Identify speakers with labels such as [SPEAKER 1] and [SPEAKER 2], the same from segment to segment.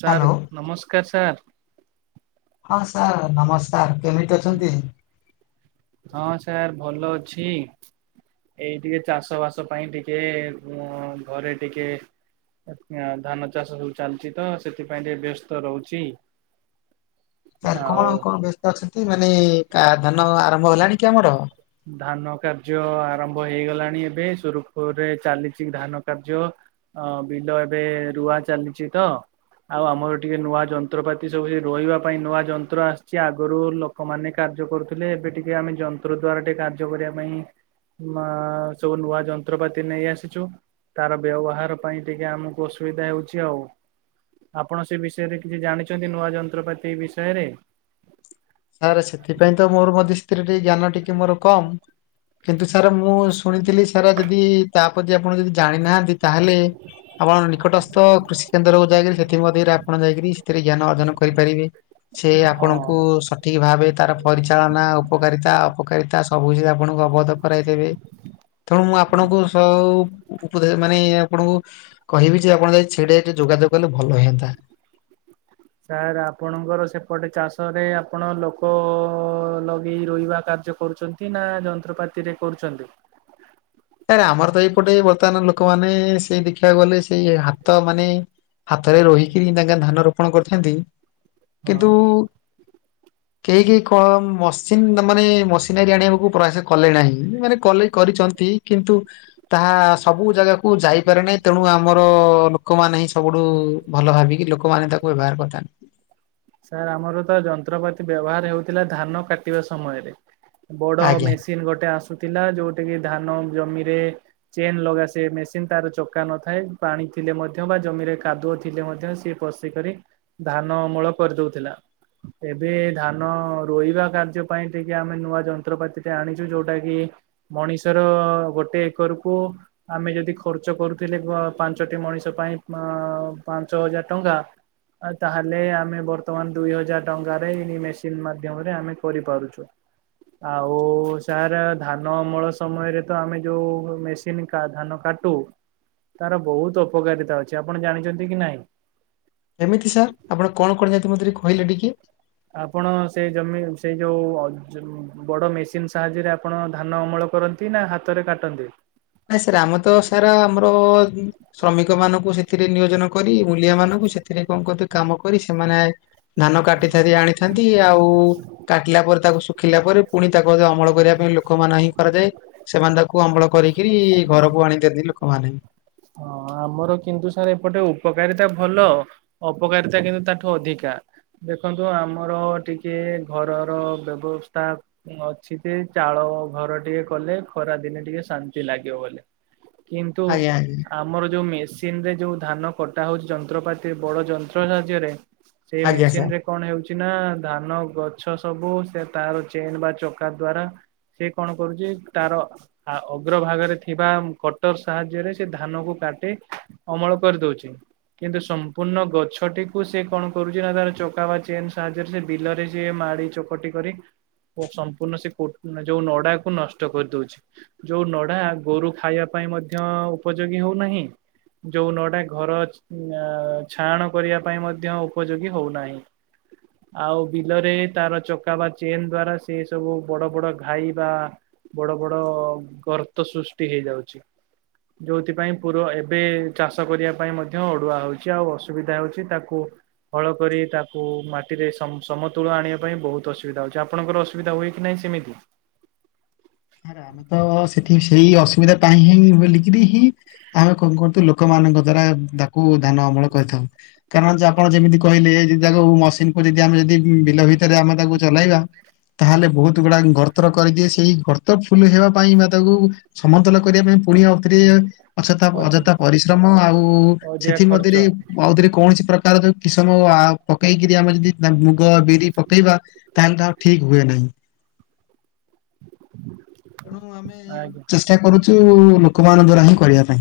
[SPEAKER 1] Sir
[SPEAKER 2] hello
[SPEAKER 1] ନମସ୍କାର sir.
[SPEAKER 2] ହଁ sir ନମସ୍କାର। କେମିତି ଅଛନ୍ତି?
[SPEAKER 1] ହଁ ସାର୍ ଭଲ ଅଛି। ଏଇ ଟିକିଏ ଚାଷ ବାସ ପାଇଁ ଟିକିଏ ମୁଁ ଘରେ ଟିକେ ଧାନ ଚାଷ ସବୁ ଚାଲିଚି ତ ସେଥିପାଇଁ ଟିକିଏ ବ୍ୟସ୍ତ ରହୁଚି। [inaudible]
[SPEAKER 2] ସାର୍ କଣ କଣ ବ୍ୟସ୍ତ ଅଛନ୍ତି ମାନେ କା ଧାନ ଆରମ୍ଭ ହେଲାଣି କି ଆମର?
[SPEAKER 1] ଧାନ କାର୍ଯ୍ୟ ଆରମ୍ଭ ହେଇଗଲାଣି ଏବେ ସୁରୁଖୁରୁରେ ଚାଲିଚି ଧାନ କାର୍ଯ୍ୟ। ହଁ ବିଲ ଏବେ ରୁଆ ଚାଲିଚି ତ ଆଉ ଆମର ଟିକିଏ ନୂଆ ଯନ୍ତ୍ରପାତି ସବୁ ରୋଇବାପାଇଁ ନୂଆ ଯନ୍ତ୍ର ଆସିଛି ଆଗରୁ ଲୋ ଲୋକମାନେ କାର୍ଯ୍ୟ କରୁଥିଲେ ଏବେ ଟିକିଏ ଆମେ ଯନ୍ତ୍ରଦ୍ଵାରା ଟିକିଏ କାର୍ଯ୍ୟ କରିବା ପାଇଁ ମାଆ ସବୁ ନୂଆ ଯନ୍ତ୍ରପାତି ନେଇ ଆସିଛୁ। ତାର ବ୍ୟବହାର ପାଇଁ ଟିକିଏ ଆମକୁ ଅସୁବିଧା ହେଉଚି ଆଉ ଆପଣ ସେ ବିଷୟରେ କିଛି ଜାଣିଚନ୍ତି ନୂଆ ଯନ୍ତ୍ରପାତି ବିଷୟରେ?
[SPEAKER 2] ସାର୍ ସେଥିପାଇଁ ତ ମୋର ମିସ୍ତ୍ରୀ ଟି ଜ୍ଞାନ ଟିକିଏ ମୋର କମ୍। କିନ୍ତୁ ସାର୍ ମୁଁ ଶୁଣିଥିଲି ସାରା ଯଦି ତା ପ୍ରତି ଆପଣ ଯଦି ଜାଣି ନାହାନ୍ତି ତାହେଲେ ଆପଣ ନିକଟସ୍ଥ କୃଷି କେନ୍ଦ୍ରକୁ ଯାଇକରି ସେଥିମଧ୍ୟରେ ଆପଣ ଯାଇକରି ସେଥିରେ ଜ୍ଞାନ ଅର୍ଜନ କରିପାରିବେ। ସେ
[SPEAKER 1] ହଁ।
[SPEAKER 2] ଆପଣଙ୍କୁ ସ ଠିକ୍ ଭାବେ ତାର ପରିଚାଳନା ଉପକାରିତା ଅପକାରିତା ସବୁସେ ଆପଣଙ୍କୁ ଅବଗତ କରାଇଦେବେ।
[SPEAKER 1] [inaudible]
[SPEAKER 2] ତେଣୁ ମୁଁ ଆପଣଙ୍କୁ ସ ଉପଦେ ମାନେ ଆପଣଙ୍କୁ କହିବି ଯେ ଆପଣ ଯଦି ଛିଡେଇଦେ ଯୋଗାଯୋଗ କଲେ ଭଲ ହେଏନ୍ତା।
[SPEAKER 1] ସାର୍ ଆପଣଙ୍କର ସେପଟେ ଚାଷରେ ଆପଣ ଲୋକ ଲଗେଇ ରୋଇବା କାର୍ଯ୍ୟ କରୁଚନ୍ତି? କି ନା ଯନ୍ତ୍ରପାତିରେ କରୁଚନ୍ତି?
[SPEAKER 2] ସାର୍ ଆମର ତ ଏଇପଟେ ବର୍ତ୍ତମାନ ଲୋକମାନେ ସେଇ ଦେଖିବାକୁ ଗଲେ ସେଇ ହାତ ମାନେ ହାତରେ ରୋହିକିରି ତାଙ୍କ ଧାନ ରୋପଣ କରିଚନ୍ତି।
[SPEAKER 1] ହଁ
[SPEAKER 2] କିନ୍ତୁ
[SPEAKER 1] [inaudible]
[SPEAKER 2] କେହି କେହି କ ମସିନ ମାନେ ମସିନାରୀ ଆଣିବାକୁ ପ୍ରୟାସ କଲେ ନାହିଁ। ମାନେ କଲେ କରିଚନ୍ତି। କିନ୍ତୁ ତାହା ସବୁ ଜାଗାକୁ ଯାଇପାରେ ନାହିଁ। ତେଣୁ ଆମର ଲୋକମାନେ ହିଁ ସବୁଠୁ ଭଲ ଭାବିକି ଲୋକମାନେ ତାକୁ ବ୍ୟବହାର କରିଥାନ୍ତି।
[SPEAKER 1] ସାର୍ ଆମର ତ ଯନ୍ତ୍ରପାତି ବ୍ୟବହାର ହୋଉଥିଲା ଧାନ କାଟିବା ସମୟରେ ବଡ
[SPEAKER 2] ଆଜ୍ଞା
[SPEAKER 1] ମେସି ଗୋଟେ ଆସୁଥିଲା ଯୋଉଟା କିି ଧାନ ଜମିରେ ଚେନ ଲଗା ସେ ମେସିନ ତାର ଚକା ନଥାଏ। ପାଣି ଥିଲେ ମଧ୍ୟ ବା ଜମିରେ କାଦୁଅ ଥିଲେ ମଧ୍ୟ ସେ ପସିକରି ଧାନ ଅମଳ କରିଦୋଉଥିଲା। ଏବେ ଧାନ ରୋଇବା କାର୍ଯ୍ୟ ପାଇଁ ଟିକିଏ ଆମେ ନୂଆ ଯନ୍ତ୍ରପାତିଟେ ଆଣିଚୁ ଯୋଉଟା କି ମଣିଷର ଗୋଟେ ଏକରକୁ ଆମେ ଯଦି ଖର୍ଚ୍ଚ କରୁଥିଲେ ଗା ପାଞ୍ଚଟି ମଣିଷ ପାଇଁ ଆ ପାଞ୍ଚ ହଜାର ଟଙ୍କା ଆ ତାହେଲେ ଆମେ ବର୍ତ୍ତମାନ ଦୁଇ ହଜାର ଟଙ୍କାରେ ଏଇ ମେସିନ ମାଧ୍ୟମରେ ଆମେ କରିପାରୁଚୁ। ଆଉ ସାର୍ ଧାନ ଅମଳ ସମୟରେ ତ ଆମେ ଯୋଉ ମେଶ୍ କା ଧାନ କାଟୁ ତାର ବହୁତ ଅପକାରିତା ଅଛି ଆପଣ ଜାଣିଛନ୍ତି କି ନାହିଁ?
[SPEAKER 2] କେମିତି ସାର୍? ଆପଣ କଣ କଣ କରିଛନ୍ତି ମତେ କହିଲେ ଟିକେ।
[SPEAKER 1] ଆପଣ ସେ ଜମି ସେ ଯେଉଁ ଜ ବଡ଼ ମେସିନ୍ ସାହାଯ୍ୟରେ ଆପଣ ଧାନ ଅମଳ କରନ୍ତି? କି ନା ହାତରେ କାଟନ୍ତି?
[SPEAKER 2] ନାଇଁ ସାର୍ ଆମେ ତ ଆମର ତ ସାର୍ ଆମର ଶ୍ରମିକ ମାନଙ୍କୁ ସେଥିରେ ନିୟୋଜନ କରି ମୁଲିଆ ମାନଙ୍କୁ ସେଥିରେ କଣ କଅତି କାମ କରି ସେମାନେ ଧାନ କାଟିସାରି ଆଣିଥାନ୍ତି। ଆଉ କାଟିଲା ପରେ ତାକୁ ଶୁ ରଖିଲା ପରେ ପୁଣି ତାକୁ ଅମଳ କରିବା ପାଇଁ ଲୋକମାନେ ହିଁ କରାଯାଏ। ସେମାନେ ତାକୁ ଅମଳ କରି ଇ ଘରକୁ ଆଣିଦିଅନ୍ତି ଲୋକମାନେ।
[SPEAKER 1] ହଁ ଆମର କିନ୍ତୁ ସାର୍ ଏପଟେ ଉପକାରିତା ଭଲ। ଅପକାରିତା କିନ୍ତୁ ତାଠୁ ଅଧିକା। ଦେଖନ୍ତୁ ଆମର ଟିକେ ଘରର ବ୍ୟବସ୍ଥା ଅଛି ତେ ଚାଳ ଘର ଟିକେ କଲେ ଖରା ଦିନେ ଟିକେ ଶାନ୍ତି ଲାଗିବ। କିନ୍ତୁ
[SPEAKER 2] ଆଜ୍ଞା ଆଜ୍ଞା
[SPEAKER 1] ଆମର ଯୋଉ ମେସିନ ରେ ଯୋଉ ଧାନ କଟା ହଉଛି ଯନ୍ତ୍ରପାତି ବଡ ଯନ୍ତ୍ର ସାହାଯ୍ୟରେ ସେଇ
[SPEAKER 2] ଆଜ୍ଞା ସାର୍
[SPEAKER 1] ମେସିନ ରେ କଣ ହଉଛି ନା ଧାନ ଗଛ ସବୁ ସେ ତାର ଚେନ ବା ଚକା ଦ୍ଵାରା ସେ କଣ କରୁଛି ତାର ଆ ଅଗ୍ରଭାଗରେ ଥିବା କଟର୍ ସାହାଯ୍ୟରେ ସେ ଧାନ କୁ କାଟି ଅମଳ କରିଦଉଛି। କିନ୍ତୁ ସମ୍ପୂର୍ଣ୍ଣ ଗଛଟିକୁ ସେ କଣ କରୁଛି ନା ତାର ଚକା ବା ଚେନ୍ ସାହାଯ୍ୟରେ ସେ ବିଲରେ ସିଏ ମାଡି ଚକଟି କରି ସମ୍ପୂର୍ଣ୍ଣ ସେ ପୋ ଯୋଉ ନଡାକୁ ନଷ୍ଟ କରିଦଉଛି। ଯୋଉ ନଡା ଗୋରୁ ଖାଇବା ପାଇଁ ମଧ୍ୟ ଉପଯୋଗୀ ହଉନାହିଁ। ଯୋଉ ନଡା ଘର ଚ ଛାଆଣ କରିବା ପାଇଁ ମଧ୍ୟ ଉପଯୋଗୀ ହଉନାହିଁ। ଆଉ ବିଲରେ ତାର ଚକା ବା ଚେନ୍ ଦ୍ଵାରା ସେ ସବୁ ବଡ ବଡ ଘାଇ ବା ବଡ ବଡ ଗର୍ତ ସୃଷ୍ଟି ହେଇଯାଉଛି। ଯୋଉଥିପାଇଁ ପୁର ଏବେ ଚାଷ କରିବା ପାଇଁ ମଧ୍ୟ ଅଡୁଆ ହଉଛି ଆଉ ଅସୁବିଧା ହଉଛି। ତାକୁ ହଳ କରି ତାକୁ ମାଟିରେ ସମ ସମତୁଳ ଆଣିବା ପାଇଁ ବହୁତ ଅସୁବିଧା ହଉଛି। ଆଣଙ୍କର ସୁବିଧା ହୁଏ କି ନାହିଁ ସେମିତି?
[SPEAKER 2] ସାର୍ ଆମେ ତ ସେଠି ସେଇ ଅସୁବିଧା ପାଇଁ ହିଁ ବୋଲିକିରି ହିଁ ଆମେ କଣ କରୁଥିଲୁ ଲୋକମାନଙ୍କ ଦ୍ଵାରା ତାକୁ ଧାନ ଅମଳ କରିଥାଉ। କାରଣ ଆପଣ ଯେମିତି କହିଲେ ଯି ତାକୁ ମସିନକୁ ଯଦି ଆମେ ଯଦି ବିଲ ଭିତରେ ଆମେ ତାକୁ ଚଲାଇବା ତାହେଲେ ବହୁତ ଗୁଡାକ ଗର୍ତର କରିଦିଏ। ସେଇ ଗ ତ ଫୁଲ୍ ହେବା ପାଇଁ ମା ତାକୁ ସମତଲ କରିବା ପାଇଁ ପୁଣି ଆଉ ଥରେ ଅଯଥା
[SPEAKER 1] ଅଧି
[SPEAKER 2] ଅଯଥା ପରିଶ୍ରମ ଆଉ
[SPEAKER 1] ଅଧିକା ଖର୍ଚ୍ଚ
[SPEAKER 2] ସେଥିମଧ୍ୟରେ ଆଉଥରେ କୌଣସି ପ୍ରକାର ଯୋଉ କି ସମୟ ଆ ପକେଇକିରି ଆମେ ଯଦି ମୁଗ, ବିରି ପକେଇବା ତାହେଲେ ତାଉ ଠିକ୍ ହୁଏ ନାହିଁ। ତେଣୁ ଆମେ
[SPEAKER 1] ଆଜ୍ଞା।
[SPEAKER 2] ଚେଷ୍ଟା କରୁଛୁ ଲୋକମାନ ଦ୍ଵାରା ହିଁ କରିବା ପାଇଁ।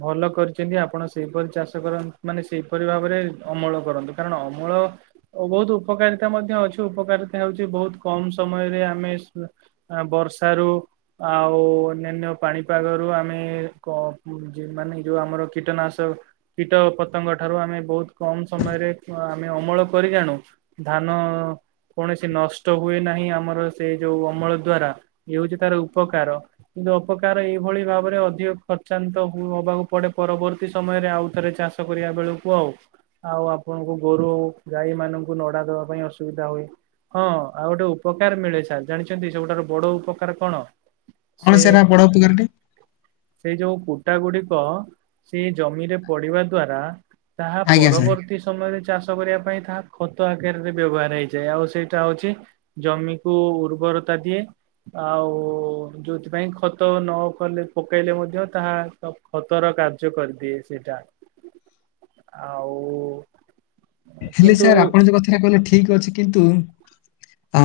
[SPEAKER 1] ଭଲ କରିଛନ୍ତି ଆପଣ ସେଇପରି ଚାଷ କରନ୍ ମାନେ ସେଇପରି ଭାବରେ ଅମଳ କରନ୍ତି। କାରଣ ଅମଳ ଓ ବହୁତ ଉପକାରିତା ମଧ୍ୟ ଅଛି। ଉପକାରିତା ହଉଛି ବହୁତ କମ୍ ସମୟରେ ଆମେ ବର୍ଷାରୁ ଆଉ ଅନ୍ୟାନ୍ୟ ପାଣିପାଗରୁ ଆମେ କ ଉଁ ଯେ ମାନେ ଯୋଉ ଆମର କୀଟନାଶ କୀଟ ପତଙ୍ଗ ଠାରୁ ଆମେ ବହୁତ କମ୍ ସମୟରେ ଆମେ ଅମଳ କରି ଜାଣୁ। ଧାନ କୌଣସି ନଷ୍ଟ ହୁଏ ନାହିଁ, ଆମର ସେ ଯୋଉ ଅମଳ ଦ୍ଵାରା ଏ ହଉଛି ତାର ଉପକାର। ଅପକାର ଏଇଭଳି ଭାବରେ ଅଧିକ ଖର୍ଚ୍ଚ ନ୍ତ ହବାକୁ ପଡେ ପରବର୍ତ୍ତୀ ସମୟରେ ଆଉ ଥରେ ଚାଷ କରିବା ବେଳକୁ ଆଉ। ଆଉ ଆପଣଙ୍କୁ ଗୋରୁ-ଗାଈ ମାନଙ୍କୁ ନଡା ଦବା ପାଇଁ ଅସୁବିଧା ହୁଏ। ହଁ, ଆଉ ଗୋଟେ ଉପକାର ମିଳେ, ସାର୍, ଜାଣିଛନ୍ତି ସବୁ ଠାରୁ ବଡ ଉପକାର କଣ?
[SPEAKER 2] କଣ ସେ ପଢୁ ଗେ [unintelligible]
[SPEAKER 1] ସେଇ ଯୋଉ କୁଟା ଗୁଡିକ ସେଇ ଜମିରେ ପଡିବା ଦ୍ଵାରା ତାହା
[SPEAKER 2] ଆଜ୍ଞା ସାର୍
[SPEAKER 1] ପରବର୍ତ୍ତୀ ସମୟରେ ଚାଷ କରିବା ପାଇଁ ତାହା ଖତ ଆକାରରେ ବ୍ୟବହାର ହେଇଯାଏ। ଆଉ ସେଇଟା ହଉଛି ଜମିକୁ ଉର୍ବରତା ଦିଏ। ଆଉ ଯୋଉଥିପାଇଁ ଖତ ନ କଲେ ପକେଇଲେ ମଧ୍ୟ ତାହା ସ ଖତର କାର୍ଯ୍ୟ କରିଦିଏ ସେଇଟା। ଆଉ
[SPEAKER 2] ହେଲେ
[SPEAKER 1] କିନ୍ତୁ
[SPEAKER 2] ସାର୍, ଆପଣ ଯଉ କଥାଟା କହିଲେ ଠିକ ଅଛି କିନ୍ତୁ ଅ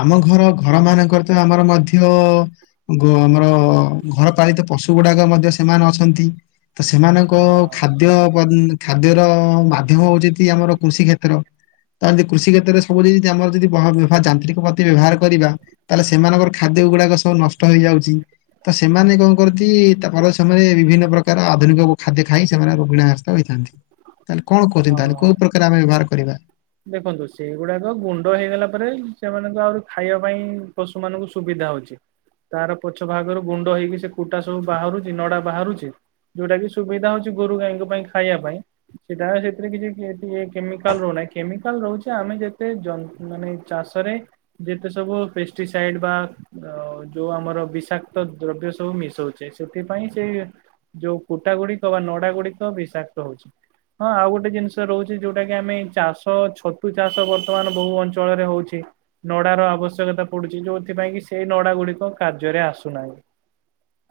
[SPEAKER 2] ଆମ ଘର ଘର ମାନଙ୍କର ତ ଆମର ମଧ୍ୟ ଗୋ ଆମର ଘର ପାଳିତ ପଶୁ ଗୁଡାକ ମଧ୍ୟ ସେମାନେ ଅଛନ୍ତି। ତ ସେମାନଙ୍କ
[SPEAKER 1] ହଁ
[SPEAKER 2] ଖାଦ୍ୟ ବନ୍ ଖାଦ୍ୟର ମାଧ୍ୟମ ହଉଛେନ୍ତି ଆମର କୃଷି କ୍ଷେତ୍ର, ତ ଦି କୃଷି କ୍ଷେତ୍ରରେ ସବୁ ଯଦି ଆମର ଯଦି ବ ଯାନ୍ତ୍ରିକ ପାତୀ ବ୍ୟବହାର କରିବା ତାହେଲେ ସେମାନଙ୍କର ଖାଦ୍ୟ ଗୁଡାକ ସବୁ ନଷ୍ଟ ହେଇଯାଉଛି। ତ ସେମାନେ କଣ କରନ୍ତି ତାଙ୍କର ସେମାନେ ବିଭିନ୍ନ ପ୍ରକାର ଆଧୁନିକକୁ ଖାଦ୍ୟ ଖାଇ ସେମାନେ ରୋଗିଣା ଆସ କହିଥାନ୍ତି। ତାହେଲେ କଣ କହୁଛନ୍ତି
[SPEAKER 1] ହଁ
[SPEAKER 2] ତାହେଲେ କୋଉ ପ୍ରକାର ଆମେ ବ୍ୟବହାର କରିବା?
[SPEAKER 1] ଦେଖନ୍ତୁ, ସେଇଗୁଡାକ ଗୁଣ୍ଡ ହେଇଗଲା ପରେ ସେମାନଙ୍କ ଆହୁରି ଖାଇବା ପାଇଁ ପଶୁ ମାନଙ୍କୁ ସୁବିଧା ହଉଛି। ତାର ପଛ ଭାଗରୁ ଗୁଣ୍ଡ ହେଇକି ସେ କୁଟା ସବୁ ବାହାରୁଛି ନଡା ବାହାରୁଛି। ଯୋଉଟା କି ସୁବିଧା ହଉଛି ଗୋରୁ-ଗାଈଙ୍କ ପାଇଁ ଖାଇବା ପାଇଁ। ସିଧା ସେଥିରେ କିଛି କି କେମିକାଲ ରହୁନାହିଁ। କେମିକାଲ ରହୁଛେ, ଆମେ ଯେତେ ଜନ୍ତ୍ ମାନେ ଚାଷରେ ଯେତେ ସବୁ ପେଷ୍ଟିସାଇଡ ବା ଆ ଯୋଉ ଆମର ବିଷାକ୍ତ ଦ୍ରବ୍ୟ ସବୁ ମିଶାଉଛେ, ସେଥିପାଇଁ ସେ ଯୋଉ କୁଟା ଗୁଡିକ ବା ନଡା ଗୁଡିକ ବିଷାକ୍ତ ହଉଛି। ହଁ, ଆଉ ଗୋଟେ ଜିନିଷ ରହୁଛି ଯୋଉଟା କି ଆମେ ଚାଷ ତ ଛତୁ ଚାଷ ବର୍ତ୍ତମାନ ବହୁ ଅଞ୍ଚଳରେ ହଉଛି। ନଡାର ଆବଶ୍ୟକତା ପଡୁଛି, ଯୋଉଥିପାଇଁ କି ସେଇ ନଡା ଗୁଡିକ କାର୍ଯ୍ୟରେ ଆସୁନାହିଁ।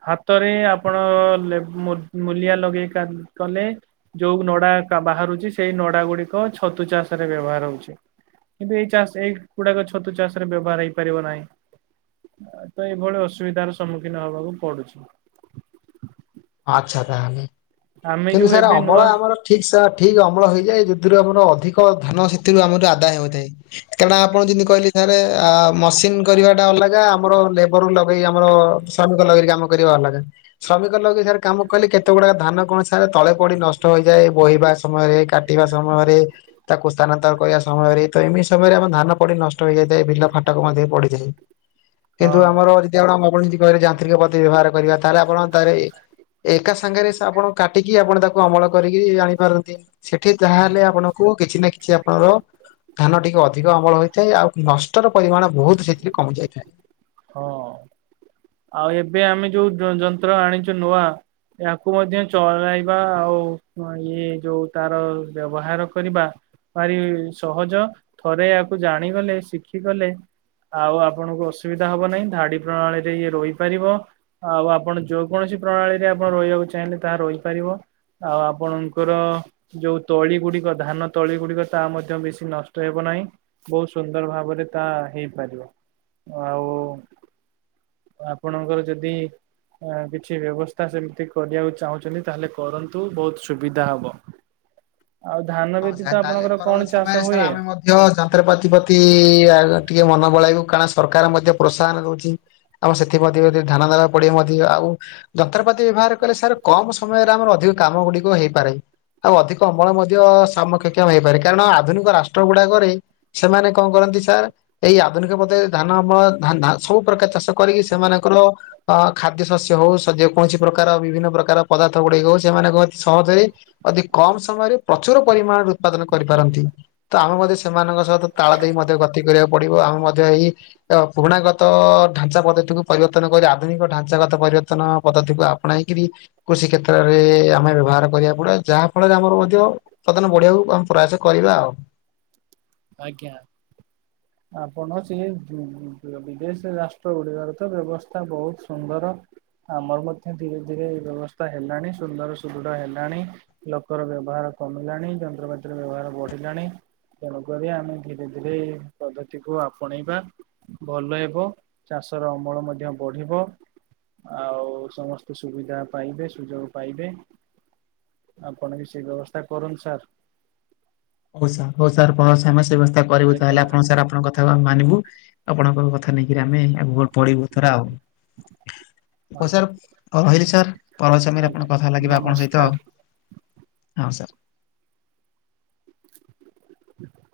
[SPEAKER 1] ହାତରେ ଆପଣ ଲେବ୍ ମୂ ମୂଲିଆ ଲଗେଇ କା କଲେ ଯୋଉ ନଡା କା ବାହାରୁଛି, ସେଇ ନଡା ଗୁଡିକ ଛତୁ ଚାଷ ରେ ବ୍ୟବହାର ହଉଛି, କିନ୍ତୁ ଏଇ ଚାଷ ଏଇଗୁଡାକ ଛତୁ ଚାଷ ରେ ବ୍ୟବହାର ହେଇପାରିବ ନାହିଁ। ତ ଏଇଭଳି ଅସୁବିଧାର ସମ୍ମୁଖୀନ ହବାକୁ ପଡୁଛି।
[SPEAKER 2] ଆଚ୍ଛା ତାହେଲେ।
[SPEAKER 1] ଆମେ
[SPEAKER 2] କିନ୍ତୁ
[SPEAKER 1] ଯୋଉ
[SPEAKER 2] ସାର୍
[SPEAKER 1] ଏବେ
[SPEAKER 2] ଅମଳ
[SPEAKER 1] ନୂଆ
[SPEAKER 2] ଆମର ରେ ବ୍ୟବହାର ହଉଛି କିନ୍ତୁ ଏଇ ଚାଷ ଏଇଗୁଡାକ ଛତୁ ଚାଷ ରେ ବ୍ୟବହାର ହେଇପାରିବ ନାହିଁ। କାରଣ ଆପଣ ଯେମିତି କହିଲେ, ସାରେ ମସିନ କରିବା ଟା ଅଲଗା, ଆମର ଲେବର ଲଗେଇ ଆମର ଶ୍ରମିକ ଲଗରୀ କାମ କରିବା ଅଲଗା। ଶ୍ରମିକ ଲଗେଇ ସାରେ କାମ କଲେ କେତେ ଗୁଡାକ ଧାନ କୌଣସି ସ ତଳେ ପଡି ନଷ୍ଟ ହେଇଯାଏ ବୋହିବା ସମୟରେ, କାଟିବା ସମୟରେ। ତାକୁ ସ୍ଥାନାନ୍ତର କରିବା ସମୟରେ ତ ଏମିତି ସମୟରେ ଆମ ଧାନ ପଡି ନଷ୍ଟ ହେଯାଇଥାଏ, ବିଲ ଫାଟକୁ ମଧ୍ୟ ପଡିଥାଏ।
[SPEAKER 1] ହଁ
[SPEAKER 2] କିନ୍ତୁ ଆମର ଜି ଯଦି ଆପଣ ଯେମିତି କହିବେ ଯାନ୍ତ୍ରିକ ପତି ବ୍ୟବହାର କରିବା। ତାହେଲେ ଆପଣ ତାପରେ ଏକା ସାଙ୍ଗରେ ସ୍ରାବଣ କାଟିକି ଆପଣ ତାକୁ ଅମଳ କରିକି ଆଣିପାରନ୍ତି। ସେଠି ଯାହାହେଲେ ଆପଣଙ୍କୁ କିଛି ନା କିଛି ଆପଣଙ୍କର ଧାନ ଟିକେ ଅଧିକ ଅମଳ ହୋଇଥାଏ ଆଉ ନଷ୍ଟର ପରିମାଣ ବହୁତ ସେଥିରେ କମିଯାଇଥାଏ।
[SPEAKER 1] ହଁ। ଆଉ ଏବେ ଆମେ ଯୋଉ ଯ ଯନ୍ତ୍ର ଆଣିଛୁ ନୂଆ ୟାକୁ ମଧ୍ୟ ଚଳାଇବା ଆଉ ଇଏ ଯୋଉ ତାର ବ୍ୟବହାର କରିବା ଭାରି ସହଜ। ଥରେ ୟାକୁ ଜାଣିଗଲେ ଶିଖିଗଲେ ଆଉ ଆପଣଙ୍କୁ ଅସୁବିଧା ହବ ନାହିଁ। ଧାଡି ପ୍ରଣାଳୀ ଇଏ ରୋଇପାରିବ ଆଉ ଆପଣ ଯୋଉ କୌଣସି ପ୍ରଣାଳୀରେ ଆପଣ ରୋଇବାକୁ ଚାହିଁଲେ ତାହା ରୋଇପରିବ। ଆଉ ଆପଣଙ୍କର ଯୋଉ ତଳି ଗୁଡିକ ଧାନ ତଳି ଗୁଡିକ ତା ମଧ୍ୟ ବେଶୀ ନଷ୍ଟ ହେବ ନାହିଁ। ବହୁତ ସୁନ୍ଦର ଭାବରେ ତା ହେଇପାରିବ। ଆଉ ଆପଣଙ୍କର ଯଦି ଅଁ କିଛି ବ୍ୟବସ୍ଥା ସେମିତି କରିବାକୁ ଚାହୁଁଛନ୍ତି ତାହେଲେ କରନ୍ତୁ ବହୁତ ସୁବିଧା ହବ। ଆଉ ଧାନ
[SPEAKER 2] ହଁ ସାର୍
[SPEAKER 1] ବ୍ୟତିତ
[SPEAKER 2] ତାହେଲେ
[SPEAKER 1] ଆପଣଙ୍କର
[SPEAKER 2] ପରବର୍ତ୍ତୀ
[SPEAKER 1] କଣ
[SPEAKER 2] ସମୟରେ
[SPEAKER 1] ଚାଷ ହୁଏ?
[SPEAKER 2] [unintelligible] ଯନ୍ତ୍ରପାତି ପ୍ରତି ଆ ଟିକେ ମନ ବଳାଇବ କାରଣ ସରକାର ମଧ୍ୟ ପ୍ରୋତ୍ସାହନ ଦଉଛି। ଆଉ ସେଥି ପ୍ରତି ମଧ୍ୟ ଧ୍ୟାନ ଦେବାକୁ ପଡିବ ମଧ୍ୟ ଆଉ ଯନ୍ତ୍ରପାତି ବ୍ୟବହାର କଲେ ସାର୍ କମ ସମୟରେ ଆମର ଅଧିକ କାମ ଗୁଡିକ ହେଇପାରେ। ଆଉ ଅଧିକ ଅମଳ ମଧ୍ୟ ସମକକ୍ଷ ହେଇପାରେ। କାରଣ ଆଧୁନିକ ରାଷ୍ଟ୍ର ଗୁଡାକରେ ସେମାନେ କଣ କରନ୍ତି ସାର୍ ଏଇ ଆଧୁନିକ ପଦ୍ଧତିରେ ଧାନ ଅମଳ ଧାନ ଧା ସବୁ ପ୍ରକାର ଚାଷ କରିକି ସେମାନଙ୍କର ଅ ଖାଦ୍ୟ ଶସ୍ୟ ହଉ ସ ଯେ କୌଣସି ପ୍ରକାର ବିଭିନ୍ନ ପ୍ରକାର ପଦାର୍ଥ ଗୁଡିକ ହଉ ସେମାନଙ୍କ ଅତି ସହଜରେ ଅଧିକ କମ ସମୟରେ ପ୍ରଚୁର ପରିମାଣରେ ଉତ୍ପାଦନ କରିପାରନ୍ତି। ତ ଆମେ ମଧ୍ୟ ସେମାନଙ୍କ ସହିତ ତାଳ ଦେଇ ମଧ୍ୟ ଗତି କରିବାକୁ ପଡିବ ଆମେ ମଧ୍ୟ ଏଇ ଓ ପୁରୁଣାଗତ ଢାଞ୍ଚା ପଦ୍ଧତିକୁ ପରିବର୍ତ୍ତନ କରି ଆଧୁନିକ ଢାଞ୍ଚାଗତ ପରିବର୍ତ୍ତନ ପଦ୍ଧତିକୁ ଆ ଆପଣେଇକିରି କୃଷି କ୍ଷେତ୍ରରେ ଆମେ ବ୍ୟବହାର କରିବାକୁ ପଡିବ। ଯାହା ଫଳରେ ଆମର ମଧ୍ୟ ଉତ୍ପାଦନ ବଢେଇଆକୁ ଆମେ ପ୍ରୟାସ କରିବା ଆଉ।
[SPEAKER 1] ଆଜ୍ଞା। ଆପଣ ସେ ବି ବିଦେଶ ରାଷ୍ଟ୍ର ଗୁଡିକରେ ତ ବ୍ୟବସ୍ଥା ବହୁତ ସୁନ୍ଦର। ଆମର ମଧ୍ୟ ଧୀରେ ଧୀରେ ବ୍ୟବସ୍ଥା ହେଲାଣି। ସୁନ୍ଦର ସୁଦୃଢ ହେଲାଣି। ଲୋକର ବ୍ୟବହାର କମିଲାଣି। ଯନ୍ତ୍ରପାତିର ବ୍ୟବହାର ବଢିଲାଣି। ବଢିଆ ଆମେ ଧୀରେ ଧୀରେ ଏ ପଦ୍ଧତିକୁ ଆପଣେଇବା। ଭଲ ହେବ। ଚାଷ ର ଅମଳ ମଧ୍ୟ ବଢିବ। ଆଉ ସମସ୍ତେ ସୁବିଧା ପାଇବେ, ସୁଯୋଗ ପାଇବେ। ଆପଣ ବି ସେଇ ବ୍ୟବସ୍ଥା କରନ୍ତୁ ସାର୍।
[SPEAKER 2] ହଉ ସାର୍ ହଉ ସାର୍ ପରେ ସେ ଆମେ ସେ ବ୍ୟବସ୍ଥା କରିବୁ
[SPEAKER 1] ଆଜ୍ଞା
[SPEAKER 2] ତାହେଲେ ଆପଣ ସାର୍ ଆପଣଙ୍କ କଥା ହଉ ଆମେ ମାନିବୁ। ଆପଣଙ୍କର କଥା ନେଇକିରି ଆମେ ଆଗକୁ ବଢ଼ିବୁ ଏଥର ଆଉ। ହଉ
[SPEAKER 1] ଆଜ୍ଞା
[SPEAKER 2] ସାର୍ ଆଉ ରହିଲି ସାର୍। ପର ସମୟରେ
[SPEAKER 1] ଆଜ୍ଞା
[SPEAKER 2] ଆପଣ କଥା ଲାଗିବ ଆପଣଙ୍କ ସହିତ
[SPEAKER 1] ନମସ୍କାର।
[SPEAKER 2] ଆଉ। ହଁ ସାର୍।